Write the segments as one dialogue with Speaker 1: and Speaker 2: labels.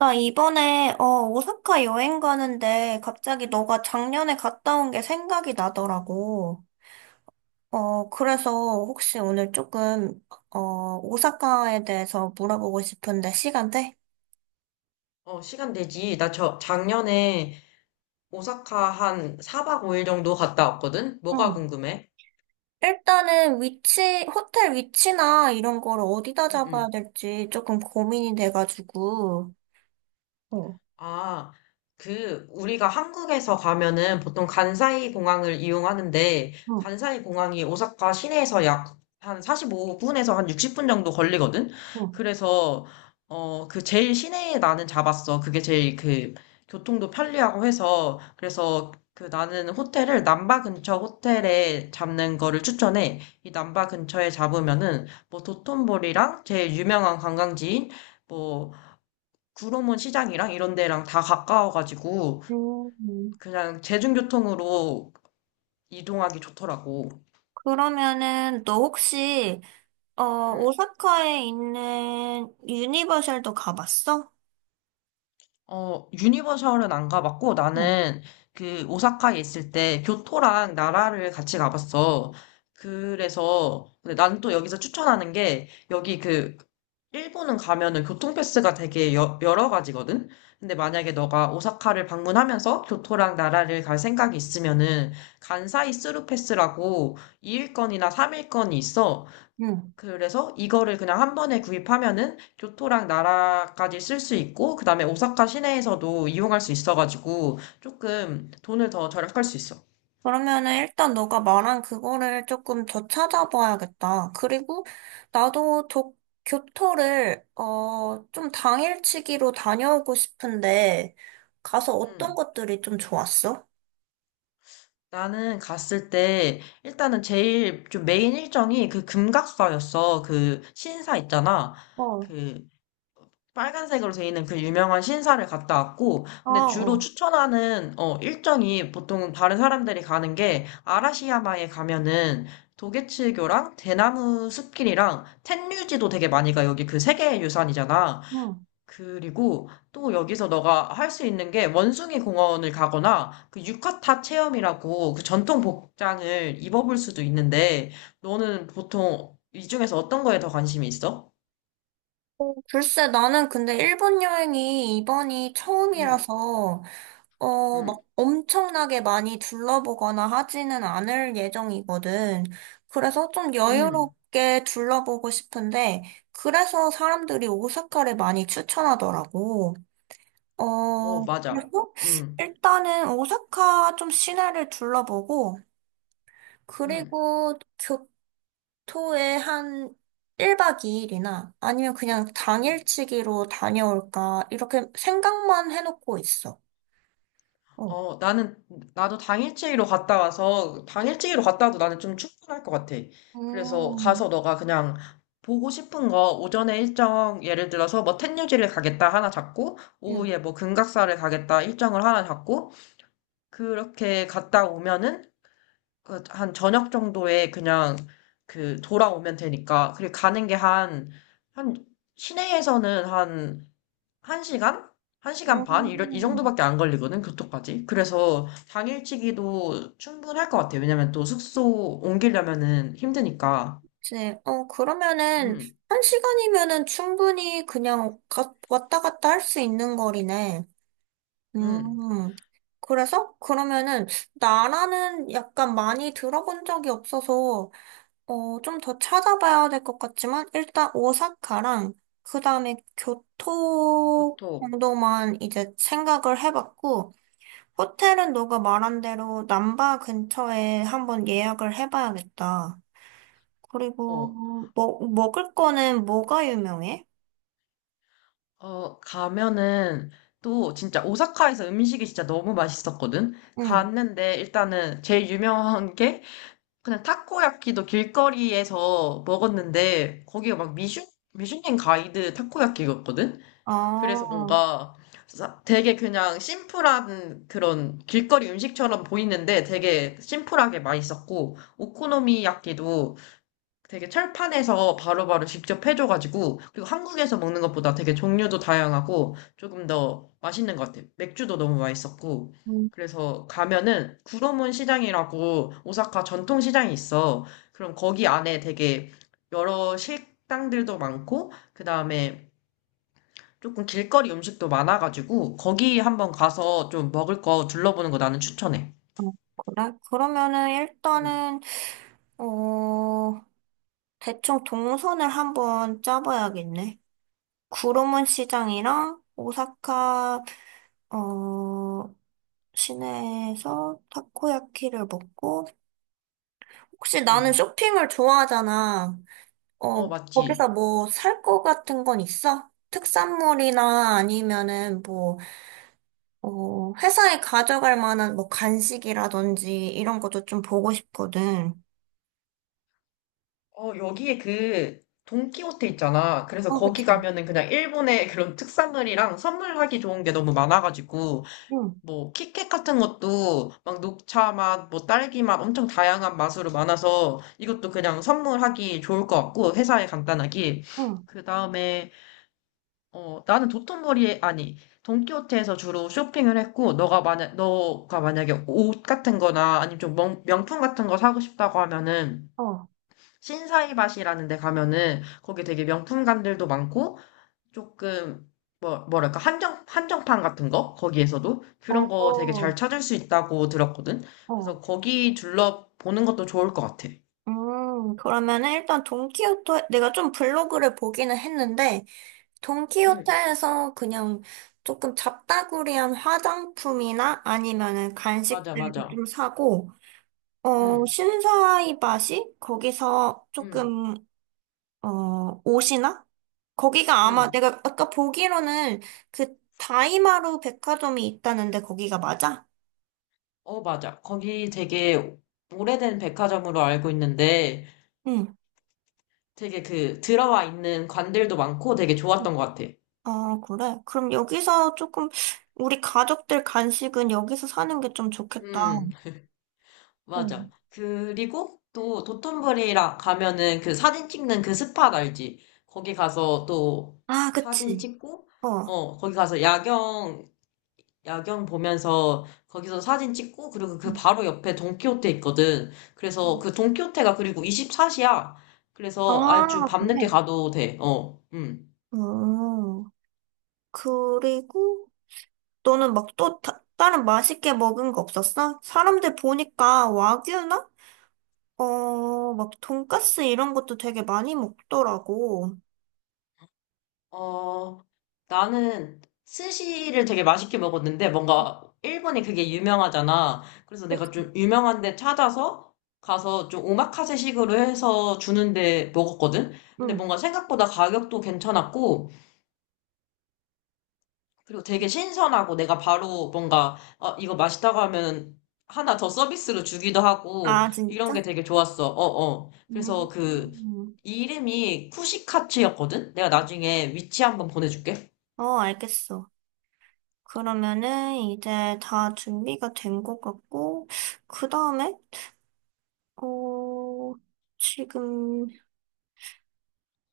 Speaker 1: 나 이번에, 오사카 여행 가는데 갑자기 너가 작년에 갔다 온 게 생각이 나더라고. 그래서 혹시 오늘 조금, 오사카에 대해서 물어보고 싶은데 시간 돼?
Speaker 2: 시간 되지. 나 작년에 오사카 한 4박 5일 정도 갔다 왔거든? 뭐가
Speaker 1: 응.
Speaker 2: 궁금해?
Speaker 1: 일단은 위치, 호텔 위치나 이런 거를 어디다
Speaker 2: 응,
Speaker 1: 잡아야
Speaker 2: 응.
Speaker 1: 될지 조금 고민이 돼가지고. 어,
Speaker 2: 아, 그, 우리가 한국에서 가면은 보통 간사이 공항을 이용하는데,
Speaker 1: 응,
Speaker 2: 간사이 공항이 오사카 시내에서 약 한 45분에서 한 60분 정도 걸리거든?
Speaker 1: 응.
Speaker 2: 그래서, 그 제일 시내에 나는 잡았어. 그게 제일 그, 교통도 편리하고 해서, 그래서 그 나는 호텔을 남바 근처 호텔에 잡는 거를 추천해. 이 남바 근처에 잡으면은, 뭐 도톤보리랑 제일 유명한 관광지인, 뭐 구로문 시장이랑 이런 데랑 다 가까워가지고
Speaker 1: 음,
Speaker 2: 그냥 대중교통으로 이동하기 좋더라고.
Speaker 1: 그러면은 너 혹시, 어,
Speaker 2: 응.
Speaker 1: 오사카에 있는 유니버셜도 가봤어?
Speaker 2: 유니버셜은 안 가봤고,
Speaker 1: 응.
Speaker 2: 나는 그 오사카에 있을 때 교토랑 나라를 같이 가봤어. 그래서, 근데 나는 또 여기서 추천하는 게, 여기 그, 일본은 가면은 교통패스가 되게 여러 가지거든? 근데 만약에 너가 오사카를 방문하면서 교토랑 나라를 갈 생각이 있으면은, 간사이 스루 패스라고 2일권이나 3일권이 있어.
Speaker 1: 응.
Speaker 2: 그래서 이거를 그냥 한 번에 구입하면은 교토랑 나라까지 쓸 수 있고, 그 다음에 오사카 시내에서도 이용할 수 있어가지고, 조금 돈을 더 절약할 수 있어.
Speaker 1: 그러면은 일단 너가 말한 그거를 조금 더 찾아봐야겠다. 그리고 나도 교토를 좀 당일치기로 다녀오고 싶은데 가서 어떤
Speaker 2: 음,
Speaker 1: 것들이 좀 좋았어?
Speaker 2: 나는 갔을 때, 일단은 제일 좀 메인 일정이 그 금각사였어. 그 신사 있잖아.
Speaker 1: 어,
Speaker 2: 그 빨간색으로 돼 있는 그 유명한 신사를 갔다 왔고,
Speaker 1: 아,
Speaker 2: 근데 주로
Speaker 1: 어.
Speaker 2: 추천하는, 어, 일정이 보통 다른 사람들이 가는 게, 아라시야마에 가면은, 도게츠교랑 대나무 숲길이랑 텐류지도 되게 많이 가. 여기 그 세계 유산이잖아.
Speaker 1: 응.
Speaker 2: 그리고 또 여기서 너가 할 수 있는 게 원숭이 공원을 가거나 그 유카타 체험이라고 그 전통 복장을 입어볼 수도 있는데 너는 보통 이 중에서 어떤 거에 더 관심이 있어?
Speaker 1: 글쎄, 나는 근데 일본 여행이 이번이
Speaker 2: 음,
Speaker 1: 처음이라서
Speaker 2: 음,
Speaker 1: 막 엄청나게 많이 둘러보거나 하지는 않을 예정이거든. 그래서 좀
Speaker 2: 음.
Speaker 1: 여유롭게 둘러보고 싶은데, 그래서 사람들이 오사카를 많이 추천하더라고.
Speaker 2: 어, 맞아.
Speaker 1: 그리고
Speaker 2: 응,
Speaker 1: 일단은 오사카 좀 시내를 둘러보고,
Speaker 2: 응,
Speaker 1: 그리고 교토에 한 1박 2일이나 아니면 그냥
Speaker 2: 응.
Speaker 1: 당일치기로 다녀올까, 이렇게 생각만 해놓고 있어. 어.
Speaker 2: 어, 나는, 나도 당일치기로 갔다 와서, 당일치기로 갔다 와도 나는 좀 충분할 것 같아. 그래서
Speaker 1: 음.
Speaker 2: 가서 너가 그냥 보고 싶은 거, 오전에 일정, 예를 들어서 뭐 텐유지를 가겠다 하나 잡고,
Speaker 1: 음.
Speaker 2: 오후에 뭐 금각사를 가겠다 일정을 하나 잡고, 그렇게 갔다 오면은, 그한 저녁 정도에 그냥 그 돌아오면 되니까, 그리고 가는 게 한, 시내에서는 한 1시간? 1시간 반? 이
Speaker 1: 음,
Speaker 2: 정도밖에 안 걸리거든, 교토까지. 그래서 당일치기도 충분할 것 같아. 왜냐면 또 숙소 옮기려면은 힘드니까.
Speaker 1: 이제, 그러면은,
Speaker 2: 음,
Speaker 1: 한 시간이면은 충분히 그냥 왔다 갔다 할 수 있는 거리네.
Speaker 2: 음,
Speaker 1: 음, 그래서? 그러면은, 나라는 약간 많이 들어본 적이 없어서, 좀 더 찾아봐야 될 것 같지만, 일단 오사카랑, 그 다음에 교토
Speaker 2: 교토.
Speaker 1: 정도만 이제 생각을 해봤고, 호텔은 너가 말한 대로 남바 근처에 한번 예약을 해봐야겠다.
Speaker 2: 어,
Speaker 1: 그리고 먹 먹을 거는 뭐가 유명해?
Speaker 2: 가면은 또 진짜 오사카에서 음식이 진짜 너무 맛있었거든?
Speaker 1: 응.
Speaker 2: 갔는데 일단은 제일 유명한 게 그냥 타코야키도 길거리에서 먹었는데 거기가 막 미슐랭 가이드 타코야키였거든?
Speaker 1: 아,
Speaker 2: 그래서 뭔가 되게 그냥 심플한 그런 길거리 음식처럼 보이는데 되게 심플하게 맛있었고, 오코노미야끼도 되게 철판에서 바로바로 직접 해줘가지고, 그리고 한국에서 먹는 것보다 되게 종류도 다양하고, 조금 더 맛있는 것 같아요. 맥주도 너무 맛있었고,
Speaker 1: 음,
Speaker 2: 그래서 가면은 구로문 시장이라고 오사카 전통 시장이 있어. 그럼 거기 안에 되게 여러 식당들도 많고, 그 다음에 조금 길거리 음식도 많아가지고 거기 한번 가서 좀 먹을 거 둘러보는 거 나는 추천해.
Speaker 1: 어, 그래? 그러면은
Speaker 2: 음,
Speaker 1: 일단은 어 대충 동선을 한번 짜봐야겠네. 구로문 시장이랑 오사카 어 시내에서 타코야키를 먹고 혹시 나는
Speaker 2: 음.
Speaker 1: 쇼핑을 좋아하잖아.
Speaker 2: 어, 맞지.
Speaker 1: 거기서 뭐 살 거 같은 건 있어? 특산물이나 아니면은 뭐 회사에 가져갈 만한 뭐 간식이라든지 이런 것도 좀 보고 싶거든.
Speaker 2: 여기에 그 돈키호테 있잖아. 그래서
Speaker 1: 어,
Speaker 2: 거기
Speaker 1: 그치.
Speaker 2: 가면은 그냥 일본의 그런 특산물이랑 선물하기 좋은 게 너무 많아가지고
Speaker 1: 응,
Speaker 2: 뭐 키캣 같은 것도 막 녹차 맛, 뭐 딸기 맛 엄청 다양한 맛으로 많아서 이것도 그냥 선물하기 좋을 것 같고 회사에 간단하게
Speaker 1: 응,
Speaker 2: 그 다음에 나는 도톤보리에, 아니, 돈키호테에서 주로 쇼핑을 했고, 너가 만약에 옷 같은 거나 아니면 좀 명품 같은 거 사고 싶다고 하면은,
Speaker 1: 어,
Speaker 2: 신사이밭이라는 데 가면은, 거기 되게 명품관들도 많고, 조금, 뭐, 뭐랄까, 한정판 같은 거? 거기에서도? 그런 거 되게 잘
Speaker 1: 어,
Speaker 2: 찾을 수 있다고 들었거든?
Speaker 1: 어.
Speaker 2: 그래서 거기 둘러보는 것도 좋을 것 같아.
Speaker 1: 그러면은 일단 돈키호테, 내가 좀 블로그를 보기는 했는데,
Speaker 2: 응,
Speaker 1: 돈키호테에서 그냥 조금 잡다구리한 화장품이나 아니면은
Speaker 2: 맞아,
Speaker 1: 간식들도
Speaker 2: 맞아.
Speaker 1: 좀 사고,
Speaker 2: 응,
Speaker 1: 신사이바시? 거기서
Speaker 2: 응,
Speaker 1: 조금 옷이나? 거기가 아마
Speaker 2: 응.
Speaker 1: 내가 아까 보기로는 그 다이마루 백화점이 있다는데 거기가 맞아?
Speaker 2: 어, 맞아. 거기 되게 오래된 백화점으로 알고 있는데
Speaker 1: 응.
Speaker 2: 되게 그 들어와 있는 관들도 많고 되게 좋았던 것 같아.
Speaker 1: 아, 그래? 그럼 여기서 조금 우리 가족들 간식은 여기서 사는 게 좀 좋겠다.
Speaker 2: 음,
Speaker 1: 어.
Speaker 2: 맞아. 그리고 또 도톤부리라 가면은 그 사진 찍는 그 스팟 알지? 거기 가서 또
Speaker 1: 아,
Speaker 2: 사진
Speaker 1: 그치.
Speaker 2: 찍고,
Speaker 1: 어.
Speaker 2: 거기 가서 야경 보면서 거기서 사진 찍고, 그리고 그
Speaker 1: 음,
Speaker 2: 바로 옆에 돈키호테 있거든. 그래서
Speaker 1: 음.
Speaker 2: 그 돈키호테가 그리고 24시야. 그래서 아주
Speaker 1: 아,
Speaker 2: 밤늦게
Speaker 1: 그래.
Speaker 2: 가도 돼. 어,
Speaker 1: 음. 그리고 너는 막 또 다른 맛있게 먹은 거 없었어? 사람들 보니까 와규나? 막 돈까스 이런 것도 되게 많이 먹더라고.
Speaker 2: 어, 나는 스시를 되게 맛있게 먹었는데 뭔가 일본이 그게 유명하잖아. 그래서 내가
Speaker 1: 그치?
Speaker 2: 좀 유명한 데 찾아서 가서 좀 오마카세 식으로 해서 주는데 먹었거든? 근데
Speaker 1: 응.
Speaker 2: 뭔가 생각보다 가격도 괜찮았고, 그리고 되게 신선하고 내가 바로 뭔가, 이거 맛있다고 하면 하나 더 서비스로 주기도 하고,
Speaker 1: 아,
Speaker 2: 이런
Speaker 1: 진짜?
Speaker 2: 게 되게 좋았어. 어, 어. 그래서 그,
Speaker 1: 음.
Speaker 2: 이름이 쿠시카츠였거든? 내가 나중에 위치 한번 보내줄게.
Speaker 1: 어, 알겠어. 그러면은 이제 다 준비가 된 것 같고, 그 다음에, 어, 지금,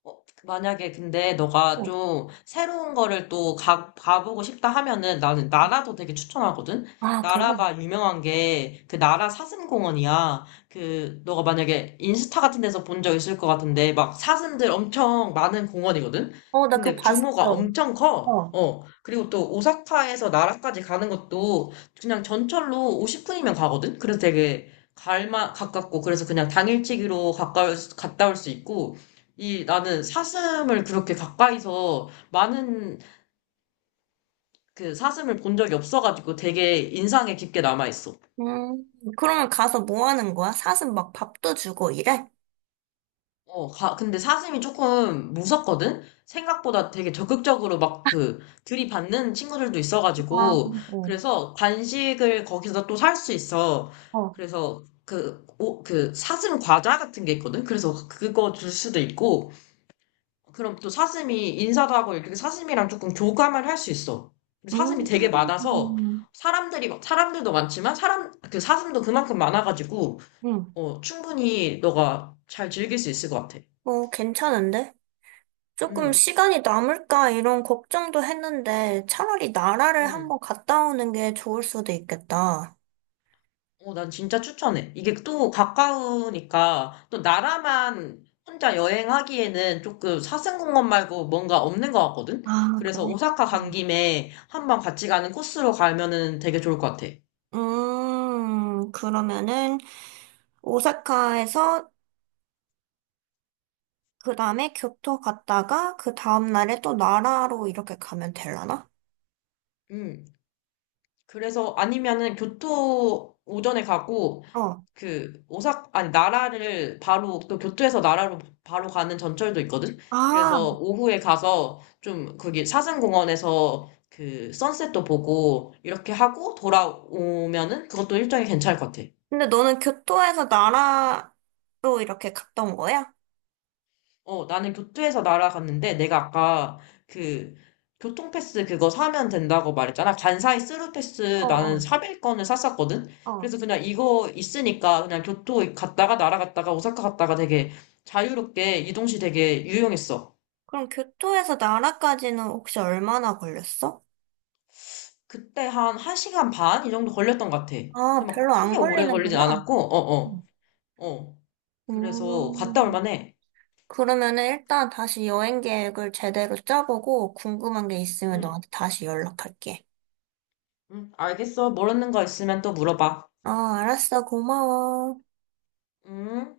Speaker 2: 어, 만약에 근데 너가
Speaker 1: 어.
Speaker 2: 좀 새로운 거를 또 가보고 싶다 하면은 나는 나라도 되게 추천하거든?
Speaker 1: 아, 그래?
Speaker 2: 나라가 유명한 게 그 나라 사슴공원이야. 그, 너가 만약에 인스타 같은 데서 본 적 있을 것 같은데 막 사슴들 엄청 많은 공원이거든?
Speaker 1: 어, 나 그거
Speaker 2: 근데
Speaker 1: 봤어.
Speaker 2: 규모가 엄청 커.
Speaker 1: 어.
Speaker 2: 어. 그리고 또 오사카에서 나라까지 가는 것도 그냥 전철로 50분이면 가거든? 그래서 되게 갈만 가깝고 그래서 그냥 당일치기로 갔다 올 수 있고 이 나는 사슴을 그렇게 가까이서 많은 그 사슴을 본 적이 없어가지고 되게 인상에 깊게 남아있어.
Speaker 1: 음, 그러면 가서 뭐 하는 거야? 사슴 막 밥도 주고 이래?
Speaker 2: 근데 사슴이 조금 무섭거든? 생각보다 되게 적극적으로 막 그 들이받는 친구들도
Speaker 1: 아,
Speaker 2: 있어가지고
Speaker 1: 그래. 어.
Speaker 2: 그래서 간식을 거기서 또 살 수 있어.
Speaker 1: 어.
Speaker 2: 그래서 그, 그 사슴 과자 같은 게 있거든? 그래서 그거 줄 수도 있고 그럼 또 사슴이 인사도 하고 이렇게 사슴이랑 조금 교감을 할 수 있어. 그리고 사슴이 되게 많아서
Speaker 1: 음,
Speaker 2: 사람들이 사람들도 많지만 사람 그 사슴도 그만큼 많아가지고
Speaker 1: 응.
Speaker 2: 충분히 너가 잘 즐길 수 있을 것 같아.
Speaker 1: 어, 괜찮은데? 조금
Speaker 2: 음,
Speaker 1: 시간이 남을까 이런 걱정도 했는데 차라리 나라를
Speaker 2: 음.
Speaker 1: 한번 갔다 오는 게 좋을 수도 있겠다.
Speaker 2: 난 진짜 추천해. 이게 또 가까우니까 또 나라만 혼자 여행하기에는 조금 사슴공원 말고 뭔가 없는 것 같거든.
Speaker 1: 아,
Speaker 2: 그래서
Speaker 1: 그래.
Speaker 2: 오사카 간
Speaker 1: 음.
Speaker 2: 김에 한번 같이 가는 코스로 가면은 되게 좋을 것 같아.
Speaker 1: 그러면은 오사카에서 그 다음에 교토 갔다가 그 다음 날에 또 나라로 이렇게 가면 되려나?
Speaker 2: 음. 그래서 아니면은 교토 오전에 가고
Speaker 1: 어.
Speaker 2: 그 오사 아니 나라를 바로 그 교토에서 나라로 바로 가는 전철도 있거든.
Speaker 1: 아,
Speaker 2: 그래서 오후에 가서 좀 거기 사슴공원에서 그 선셋도 보고 이렇게 하고 돌아오면은 그것도 일정이 괜찮을 것 같아.
Speaker 1: 근데 너는 교토에서 나라로 이렇게 갔던 거야?
Speaker 2: 나는 교토에서 날아갔는데, 내가 아까 그 교통패스 그거 사면 된다고 말했잖아. 간사이
Speaker 1: 어,
Speaker 2: 스루패스 나는
Speaker 1: 어.
Speaker 2: 3일권을 샀었거든.
Speaker 1: 어.
Speaker 2: 그래서 그냥 이거 있으니까 그냥 교토 갔다가 날아갔다가 오사카 갔다가 되게 자유롭게 이동시 되게 유용했어.
Speaker 1: 그럼 교토에서 나라까지는 혹시 얼마나 걸렸어?
Speaker 2: 그때 한 1시간 반? 이 정도 걸렸던 것 같아. 근데
Speaker 1: 아,
Speaker 2: 막
Speaker 1: 별로 안
Speaker 2: 크게 오래 걸리진
Speaker 1: 걸리는구나.
Speaker 2: 않았고, 어, 어, 어. 그래서 갔다 올
Speaker 1: 음,
Speaker 2: 만해.
Speaker 1: 그러면은 일단 다시 여행 계획을 제대로 짜보고 궁금한 게 있으면
Speaker 2: 응,
Speaker 1: 너한테 다시 연락할게.
Speaker 2: 응, 알겠어. 모르는 거 있으면 또 물어봐.
Speaker 1: 아, 알았어. 고마워.
Speaker 2: 응?